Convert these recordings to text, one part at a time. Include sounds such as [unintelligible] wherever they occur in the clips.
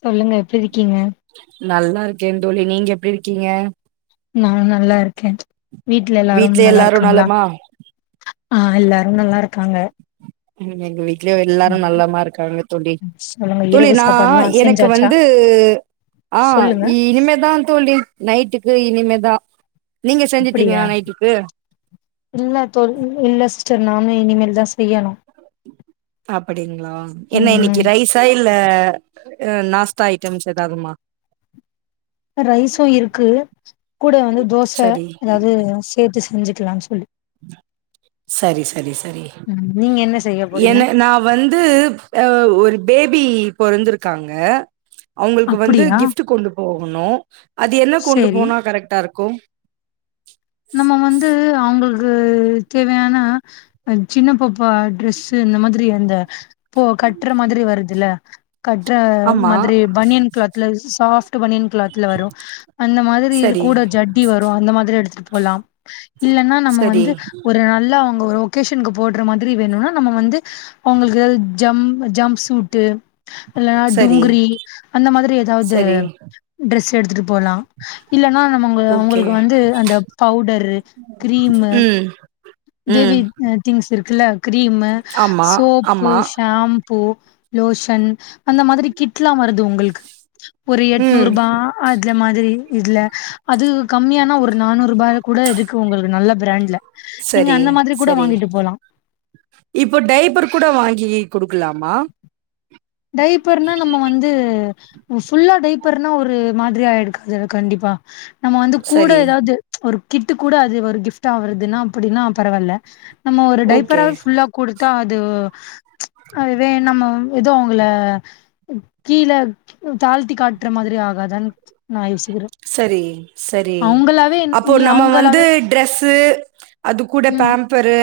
சொல்லுங்க எப்டி இருக்கீங்க நல்லா இருக்கே தோழி நீங்க எப்டி இருக்கீங்க நானு நல்லா இருக்கே வீட்ல எல்லாரு நல்லா இருக்காங்களா ஆ எல்லாரு நல்லா இருக்காங்க ம் எங்க வீட்லயு எல்லாரு நல்லமா இருக்காங்க தோழி சொல்லுங்க தோழி இரவு நா சாப்பாடுல்லா எனக்கு செஞ்சாச்சா வந்து ஆ சொல்லுங்க இனிமேதான் தோழி நைட்டுக்கு இனிமே தா நீங்க செஞ்சட்டீங்கா அப்படியா நைட்டுக்கு இல்ல தோழி இல்ல சிஸ்டர் நானு இனிமேல் தா செய்யணு அப்டிங்களா என்ன இன்னைக்கு ம் ரைஸா இல்ல அ நாஸ்டா ஐட்டம்ஸ் ஏதாதுமா ரைசு இருக்கு கூட வந்து தோச சரி ஏதாவது சேர்த்து செஞ்சுக்கலாம்னு சொல்லி சரி சரி சரி ம் நீங்க என்ன செய்ய போறீங்க ஏன நா வந் து ஒரு பேபி பொறந்து இருக்காங்க அவுங்களுக்கு வந்து அப்படியா கிஃப்ட் கொண்டு போகணு அது என்ன கொண்டு சேரி போனா கரெக்ட்டா இருக்கு நம்ம வந்து அவுங்களுக்கு தேவையான சின்னப்பாப்ப ட்ரெஸ்ஸு இந்த மாதிரி அந்த போ கட்டுற மாதிரி வருதுல கட்டுற ஆமா மாதிரி பனியன் கிளாத்ல சாஃப்ட் பனியன் கிளாத்ல வரு அந்த மாதிரியில சரி கூட ஜட்டி வரு அந்த மாதிரி எடுத்துட்டு போலாம் இல்லனா நம்ம சரி வந்து ஒரு நல்ல ஒரு ஒகேஷனுக்கு போடுற மாதிரி வேணும்னா நம்ம வந்து அவுங்களுக்கு ஜம் ஜம் சூட்டு இல்லன்னா சரி டுங்குரி அந்த மாதிரி ஏதாவது சரி ட்ரெஸ் எடுத்துட்டு போலா இல்லன்னா நம்மங்க ஓகே அவுங்களுக்கு வந்து அந்த பவுடரு கிரீமு ம் பேபி ம் அ திங்ஸ் இருக்குல்ல கிரீம்மு ஆமா சோப்பு ஆமா ஷாம் பு லோஷன் அந்த மாதிரி கிட்லாம் வருது உங்களுக்கு ஒரு ம் எட்நூறுபா அதுல மாதிரி இதுல அது கம்மியானா ஒரு நானூறுபா கூட இருக்கு உங்களுக்கு நல்ல பிராண்ட்ல [unintelligible] நீங்க சரி அந்த மாதிரி கூட வாங்கிட்டு போலா இப்ப டைப்பர் கூட வாங்கி குடுக்கலாமா டைப்பர்னா நம்ம வந்து ஃபுல்லா டைப்பர்னா ஒரு மாதிரிய ஆயிருக்காது கண்டிப்பா நம்ம வந்து கூட சரி ஏதாவது ஒரு கிட்டு கூட அது ஒரு கிஃப்ட் வருதுன்னா அப்டின்னா பரவால்ல நம்ம ஒரு ஓகே டைப்பராவே ஃபுல்லா குடுத்தா அதுவு அதுவே நம்ம ஏதோ உங்கள கீழ தாழ்த்தி காட்டுற மாதிரி ஆகாதான் சரி சரி அவங்களாவே அப்போ நீ நம்ம வந்து அவங்களாவே ட்ரெஸ்சு அது கூட ம் பேம் ப்பரு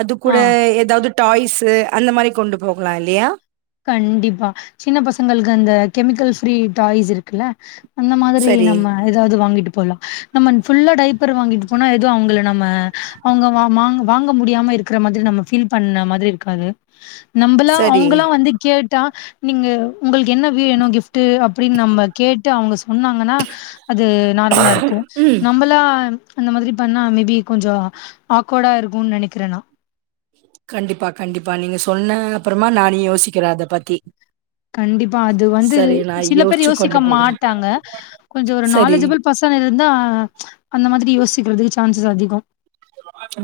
அது கூட ஆ ஏதாவது டாய்ஸ்சு அந்த மாதிரி கொண்டு போகலாம் இல்லையா கண்டிப்பா சின்ன பசங்களுக்கு அந்த கெமிக்கல் ப்ரீ டாய்ஸ் இருக்குல்ல அந்த மாதிரி சரி நம்ம வேற ஏதாது வாங்கிட்டு போலா நம்ம புல்லா டைபர் வாங்கிட்டு போனா ஏதோ அவங்கள நம்ம அவங்க வாங் வாங்க முடியாம இருக்கிற மாதிரி நம்ம ஃபீல் பண்ண மாதிரி இருக்காது நம்பளா சரி அவங்களா வந்து கேட்டா நீங்க உங்களுக்கு என்ன வேணு கிஃப் ட்டு அப்டின்னு நம்ம கேட்டு அவங்க சொன்னாங்கனா அது நார்மலா இருக்கு ம் நம்பளா அந்த மாதிரி பண்ணா மேபி கொஞ்சோ ஆக்வர்டா இருக்கு நெனைக்கிறேனா கண்டிப்பா கண்டிப்பா நீங்க சொன்ன அப்புறமா நானு யோசிக்கிறே அத பத்தி கண்டிப்பா அது வந்து சரி நா சில பேர் யோசிச்சு யோசிக்க கொண்டு போறே மாட்டாங்க கொஞ்சோ ஒரு சரி நாலஜபிள் பசங்க இருந்தா அந்த மாதிரி யோசிக்கிறதுக்கு சான்சஸ் அதிகம்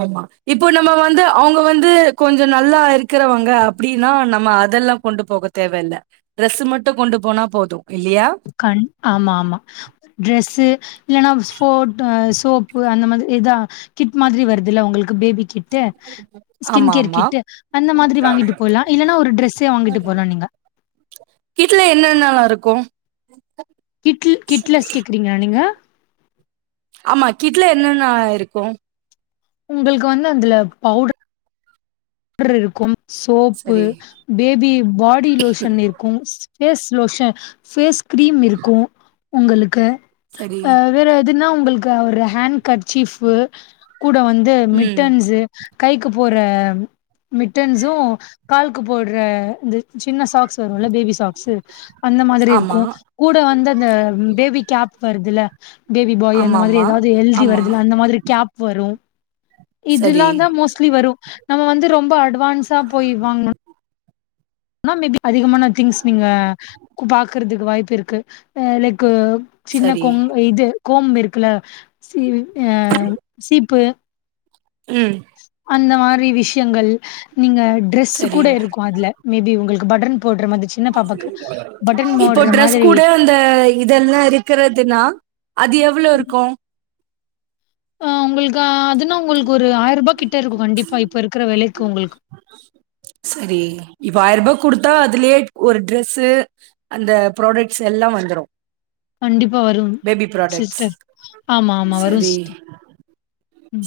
ஆமா இப்போ நம்ம வந்து அவங்க வந்து கொஞ்சம் நல்லா இருக்கிறவங்க அப்டின்னா நம்ம அதெல்லா கொண்டு போக தேவல்ல டிரெஸ் மட்டு கொண்டு போனா போது இல்லியா ஆமா ஆமா ட்ரெஸ்ஸு இல்லன்னா போட் சோப்பு அந்த மாதிரி எதா கிட் மாதிரி வருது இல்ல உங்களுக்கு பேபி கிட்டு ஸ்கின் ஆமா கேர் ஆமா கிட்டு அந்த மாதிரி வாங்கிட்டு போலா இல்லைன்னா ஒரு டிரஸ்ஸோ வாங்கிட்டு போலா நீங்க கீட்டுல என்னன்னல்லா இருக்கும் கிட்ல கிட்லஸ் கேட்குறீங்ளா நீங்க ஆமா கிட்ல என்னென்னா இருக்கும் உங்களுக்கு வந்து அதுல பவுடர் ரு இருக்கும் சோப்பு, சரி பேபி பாடி லோஷன் இருக்கும் ஃபேஸ் லோஷன், ஃபேஸ் கிரீம் இருக்கு உங்களுக்கு சரி வேற எதுன்னா உங்களுக்கு ஒரு ஹேண்ட கற்சீப்பே கூட வந்து ம் மிட்டன்ஸ்சு கைக்கு போற மிட்டன்சு கால்கு போட்ற இந்த சின்ன சாக்ஸ் வரும்ல பேபி சாக்ஸ்சு அந்த மாதிரி ஆமா இருக்கும் கூட வந்து அந்த பேபி கேப் வருதுல பேபி ஆமாமா பாய் அந்த மாதிரி ஆமா ஏதாவது எழ்தி ஆமா வருதுல அந்த மாதிரி கேப் வரும் சரி இதுல்லாம் தா மோஸ்ட்லி வரும் நம்ம வந்து ரொம்ப அட்வான்ஸா போய் வாங்கணு னா மேபி அதிகமான திங்ஸ் நீங்க பாக்குறதுக்கு வாய்ப்பு இருக்கு அஹ் லைக்கு சின்ன சரி கோம் இது கோம்ப் இருக்குல்ல சி அஹ் சீப்பு ம் அந்த மாரி விஷ்யங்கள் நீங்க ட்ரெஸ் சரி கூட இருக்கு அதுல மேபி உங்களுக்கு பட்டன் போடுற மாதிரிச்சி இப்போ ட்ரெஸ் கூட அந்த இதெல்லா இருக்கிறதுன்னா அது எவ்ளோ இருக்கு ஆ உங்களுக்கு அதுன்னா உங்களுக்கு ஒரு ஆய்ர்ரூபா கிட்ட இருக்கு கண்டிப்பா இப்ப இருக்கிற விலைக்கு உங்களுக் [inaudible] சரி இப்ப ஆயிர்ரூபா குடுத்தா அதுலயே ஒரு ட்ரெஸ்சு அந்த ப்ராடக்ட்ஸ் எல்லா வந்துரு கண்டிப்பா வரும் பேபி ப்ராடக்ட்ஸ். சிஸ்டர் ஆமா ஆமா வரும் சரி, சிஸ்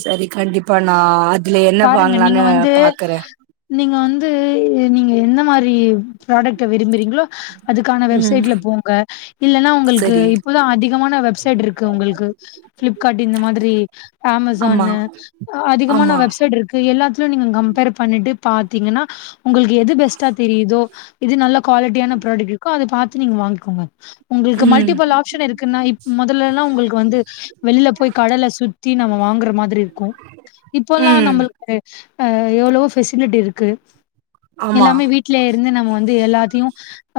சரி கண்டிப்பா நான் அதுல என்ன பாருங்க நீங்க வாங்கலான்னு வந்து பாக்கறே நீங்க வந்து நீங்க எந்த மாதிரி ப்ராடக்ட்ட விரும்புறீங்களோ அதுக்கான ம். வெப்சைட்ல போங்க இல்லனா உங்களுக்கு சரி. இப்போதா அதிகமான வெப்சைட் இருக்கு உங்களுக்கு ஃப்ளிப்கார்ட் இந்த மாதிரி ஆமா, ஆமேசான்னு அதிகமான ஆமா. வெப் சைட் இருக்கு எல்லாத்துலயும் நீங்க கம்பேர் பண்ணிட்டு பாத்தீங்கன்னா உங்களுக்கு எது பெஸ்ட்டா தெரியுதோ எது நல்ல குவாலிட்டியான ப்ராடக்ட் இருக்கோ அத பாத்து நீங்க வாங்கிக்கோங்க உங்களுக்கு ம், மல்டிபில் ஆப்ஷன் இருக்குன்னா இப் முதல எல்லா உங்களுக்கு வந்து வெளியில போய் கடல சுத்தி நம்ம வாங்குற மாதிரி இருக்கும் இப்போ ம். எ எவ்வளவோ ஃபெசிலிட்டி இருக்கு ஆமா, எல்லாமே வீட்ல இருந்து நம்ம வந்து எல்லாத்தையு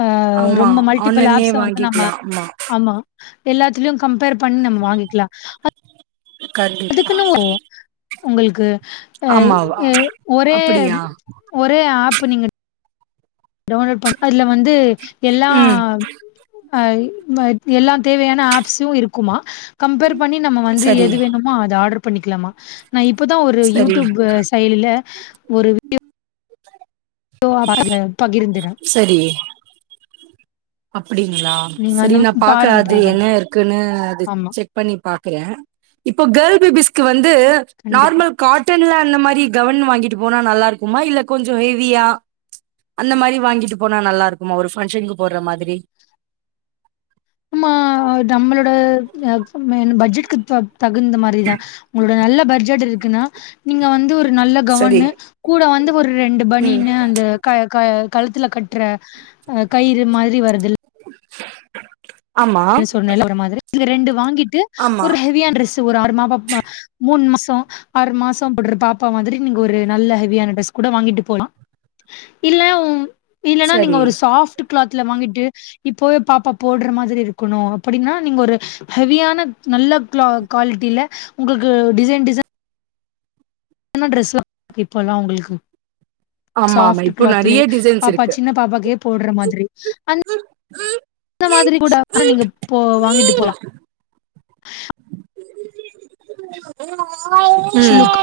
ஆ ஆமா. ரொம்ப மல்டிபிள் ஆன்லைன்லயே ஆப்ஸ் ஆ வந்து நம்ம வாங்கிக்கலா. ஆமா, ஆமா எல்லாத்துலயு கம்பேர் பண்ணி நம்ம வாங்கிக்கலா கர்டி அதுக்குன்னு ஓ உங்களுக்கு எ ஆமாவா? எ ஒரே அப்படியா? ஒரே ஆப் நீங்க டவுன்லோட் பண்ண அதுல வந்து எல்லா ம். ஆய் மஜ் எல்லா தேவையான ஆப்ஸும் இருக்குமா கம்பேர் பண்ணி நம்ம வந்து சரி, எது வேணுமோ அது ஆர்டர் பண்ணிக்கலாமா நா இப்பதா ஒரு சரி, யூடியூப் செயலில ஒரு [unintelligible] பகிர்ந்திர சேரி அப்டிங்களா நீங்க செரி அந்த நா பாக்கறே பாருங்க அது ட்ரை பண்ணி என்ன இருக்குன்னு அது ஆமா செக் பண்ணி பாக்குறேன் இப்போ கேல் பேபிஸ்கு வந்து கண்டிப்பா நார்மல் காட்டன்ல அந்த மாதிரி கெவுன் வாங்கிட்டு போனா நல்லா இருக்குமா இல்ல கொஞ்சோ ஹெவியா அந்த மாதிரி வாங்கிட்டு போனா நல்லா இருக்குமா ஒரு ஃபங்க்ஷனுக்கு போடுற மாதிரி ஆம்மா நம்மளோட எ மேன் பட்ஜெட்க்கு தகு தகுந்த மாதிரி தா உங்களோட நல்ல பட்ஜெட் இருக்குன்னா நீங்க வந்து ஒரு நல்ல சரி கவுன்னு கூட வந்து ஒரு ரெண்டு ம் பணியன்னு அந்த க க கழுத்துல கட்டுற கயிறு மாரி வருதுல் ஆமா லா சொன்னேல ஒரு மாதிரி இது ரெண்டு வாங்கிட்டு ஆமா ஒரு ஹெவியான டிரெஸ் ஒரு ஆறு ம ம மா மூணு மாசோ ஆறு மாசோ போடுற பாப்பா மாதிரி நீங்க ஒரு நல்ல ஹெவியான டிரெஸ் கூட வாங்கிட்டு போலா இல்லவு இல்லைன்னா நீங்க சரி ஒரு சாஃப்ட் கிளாத்ல வாங்கிட்டு இப்போவே பாப்பா போடுற மாதிரி இருக் க்கணு அப்டின்னா நீங்க ஒரு ஹெவியான நல்ல கு குவாலிட்டில உங்களுக்கு டிசைன் டிசைன் என்ன ட்ரெஸ் வாங்கிட்டு போல்லா அவங்களுக்கு ஆமா ஆமா சாஃப்ட் இப்போ கிளாத்ல நெறைய டிசைன்ஸ் பாப்பா இருக்கு சின்ன பாப்பா கே போடுற மாதிரி அந் அந்த மாதிரி கூட நீங்க போ வாங்கிட்டு போலாம் ஆ ஷி லுக்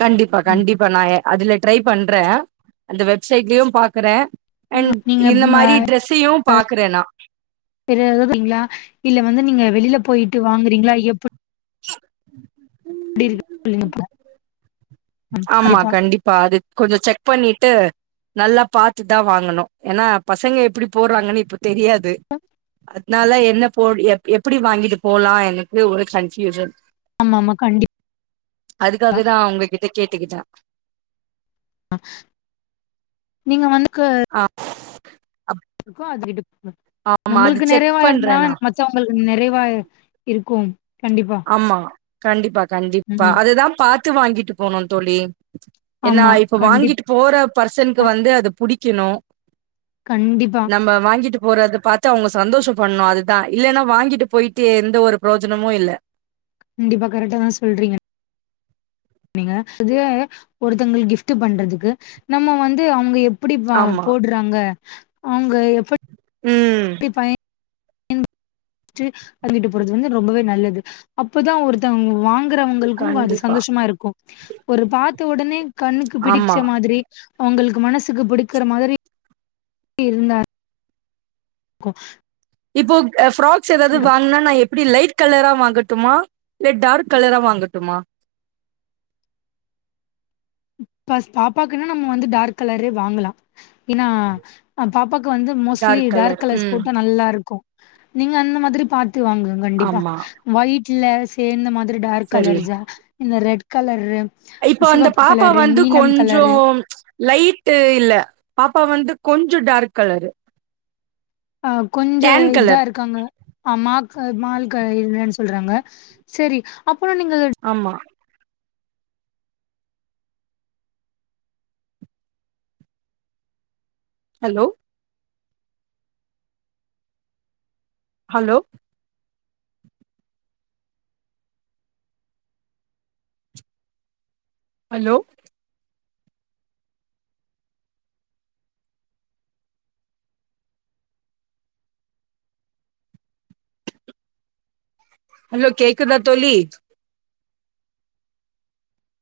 கண்டிப்பா கண்டிப்பா நா அதுல ட்ரை பண்றே அந்த வெப்சைட்லயு பாக்குறே அண்ட் இந்த நீங்க மாதிரி ட்ரெஸ்ஸையு பாக்குறேன் நா பெரியது வங்கலா இல்ல வந்து நீங்க வெளியில போயிட்டு வாங்குறீங்களா எப்பு உம் எப்டி இருக்கு [unintelligible] ஆமா கண்டிப்பா அது கொஞ்சோ செக் பண்ணிட்டு நல்லா பாத்து தா வாங்கணு ஏனா பசங்க எப்டி போடுறாங்கன்னு இப்ப தெரியாது நாயெல்லா என்ன போ எப்டி வாங்கிட்டு போல எனக்கு ஒரு கன்பியூஷன் ஆமா ஆமா கண்டிப் அதுக்காக தா அவங்ககிடகேட்டுக்கிட்டான் நீங்க வந்துக்கு ஆ [unintelligible] ஆமா அது நம்மளுக்கு செக் நெறைவா இருந்தா பண்றேன் நான். ச்ச உங்களுக்கு நெறைவா இருக்கு கண்டிப்பா ஆமா கண்டிப்பா கண்டிப்பா ம் அதுதா பாத்து வாங்கிட்டு போனு தோழி என்னா ஆமா இப்ப வாங்கிட்டு கண்டிப்பா போற பர்சனுக்கு வந்து அது புடிக்கணு கண்டிப்பா வாங்கிட்டு போறத பாத்து அவங்க சந்தோஷ படணு அதுதா இல்லன்னா வாங்கிட்டு போய்ட்டு எந்த ஒரு ப்ரோஜனமு இல்ல கண்டிப்பா கரெக்டாதா சொல்றீங்க நீங்க [inaudible] ஒருத்தங்கள் கிஃப்ட் பண்றதுக்கு நம்ம வந்து அவங்க எப்படி ஆமா போடுறாங்க அவங்க எப்படி ம் [unintelligible] வாங்கிட்டு போறது வந்து ரொம்பவே நல்லது அப்போதா ஒருத்தங்க வாங்க வாங்குறவங்களுக்கு அது கண்டிப்பா சந்தோஷமா இருக்கு ஒரு பாத்த உடனே கண்ணுக்கு பிடிச்ச ஆமா மாதிரி அவங்களுக்கு மனசுக்கு பிடிக்கிற மாதிரி இருந்தார் கு இப்போ ஃப்ராக்ஸ் எதாவது வாங்குனா எப்படி லைட் கலரா வாங்கட்டுமா இல்ல டார்க் கலரா வாங்கட்டுமா பஸ்ட் பாப்பாக்குன்னா நம்ம வந்து டார்க் கலரே வாங்கலா ஏன்னா பாப்பாக்கு வந்து மோஸ்ட்லி டார்க் கலர் கலர்ஸ் ம் போட்டா நல்லாருக்கு நீங்க அந்த மாதிரி பாத்து வாங்குங்க கண்டிப்பா ஆமா மைட்ல சேர்ந்த மாதிரி டார்க் சரி கலர்ஸா இந்த ரெட் கலரு சிவப் அப்ப வந்து கொஞ்சோ லைட்டு இல்ல பாப்பா வந்து கொஞ்சோ டார்க் கலரு ஆ கொஞ்சோ டேன் இதா கலர் இருக்காங்க அமாக்க மால்கலர் இல்லன்னு சொல்றாங்க சரி அப்பனா நீங்க ஆமா ஹலோ ஹலோ ஹலோ ஹலோ கேக்குதா தோழி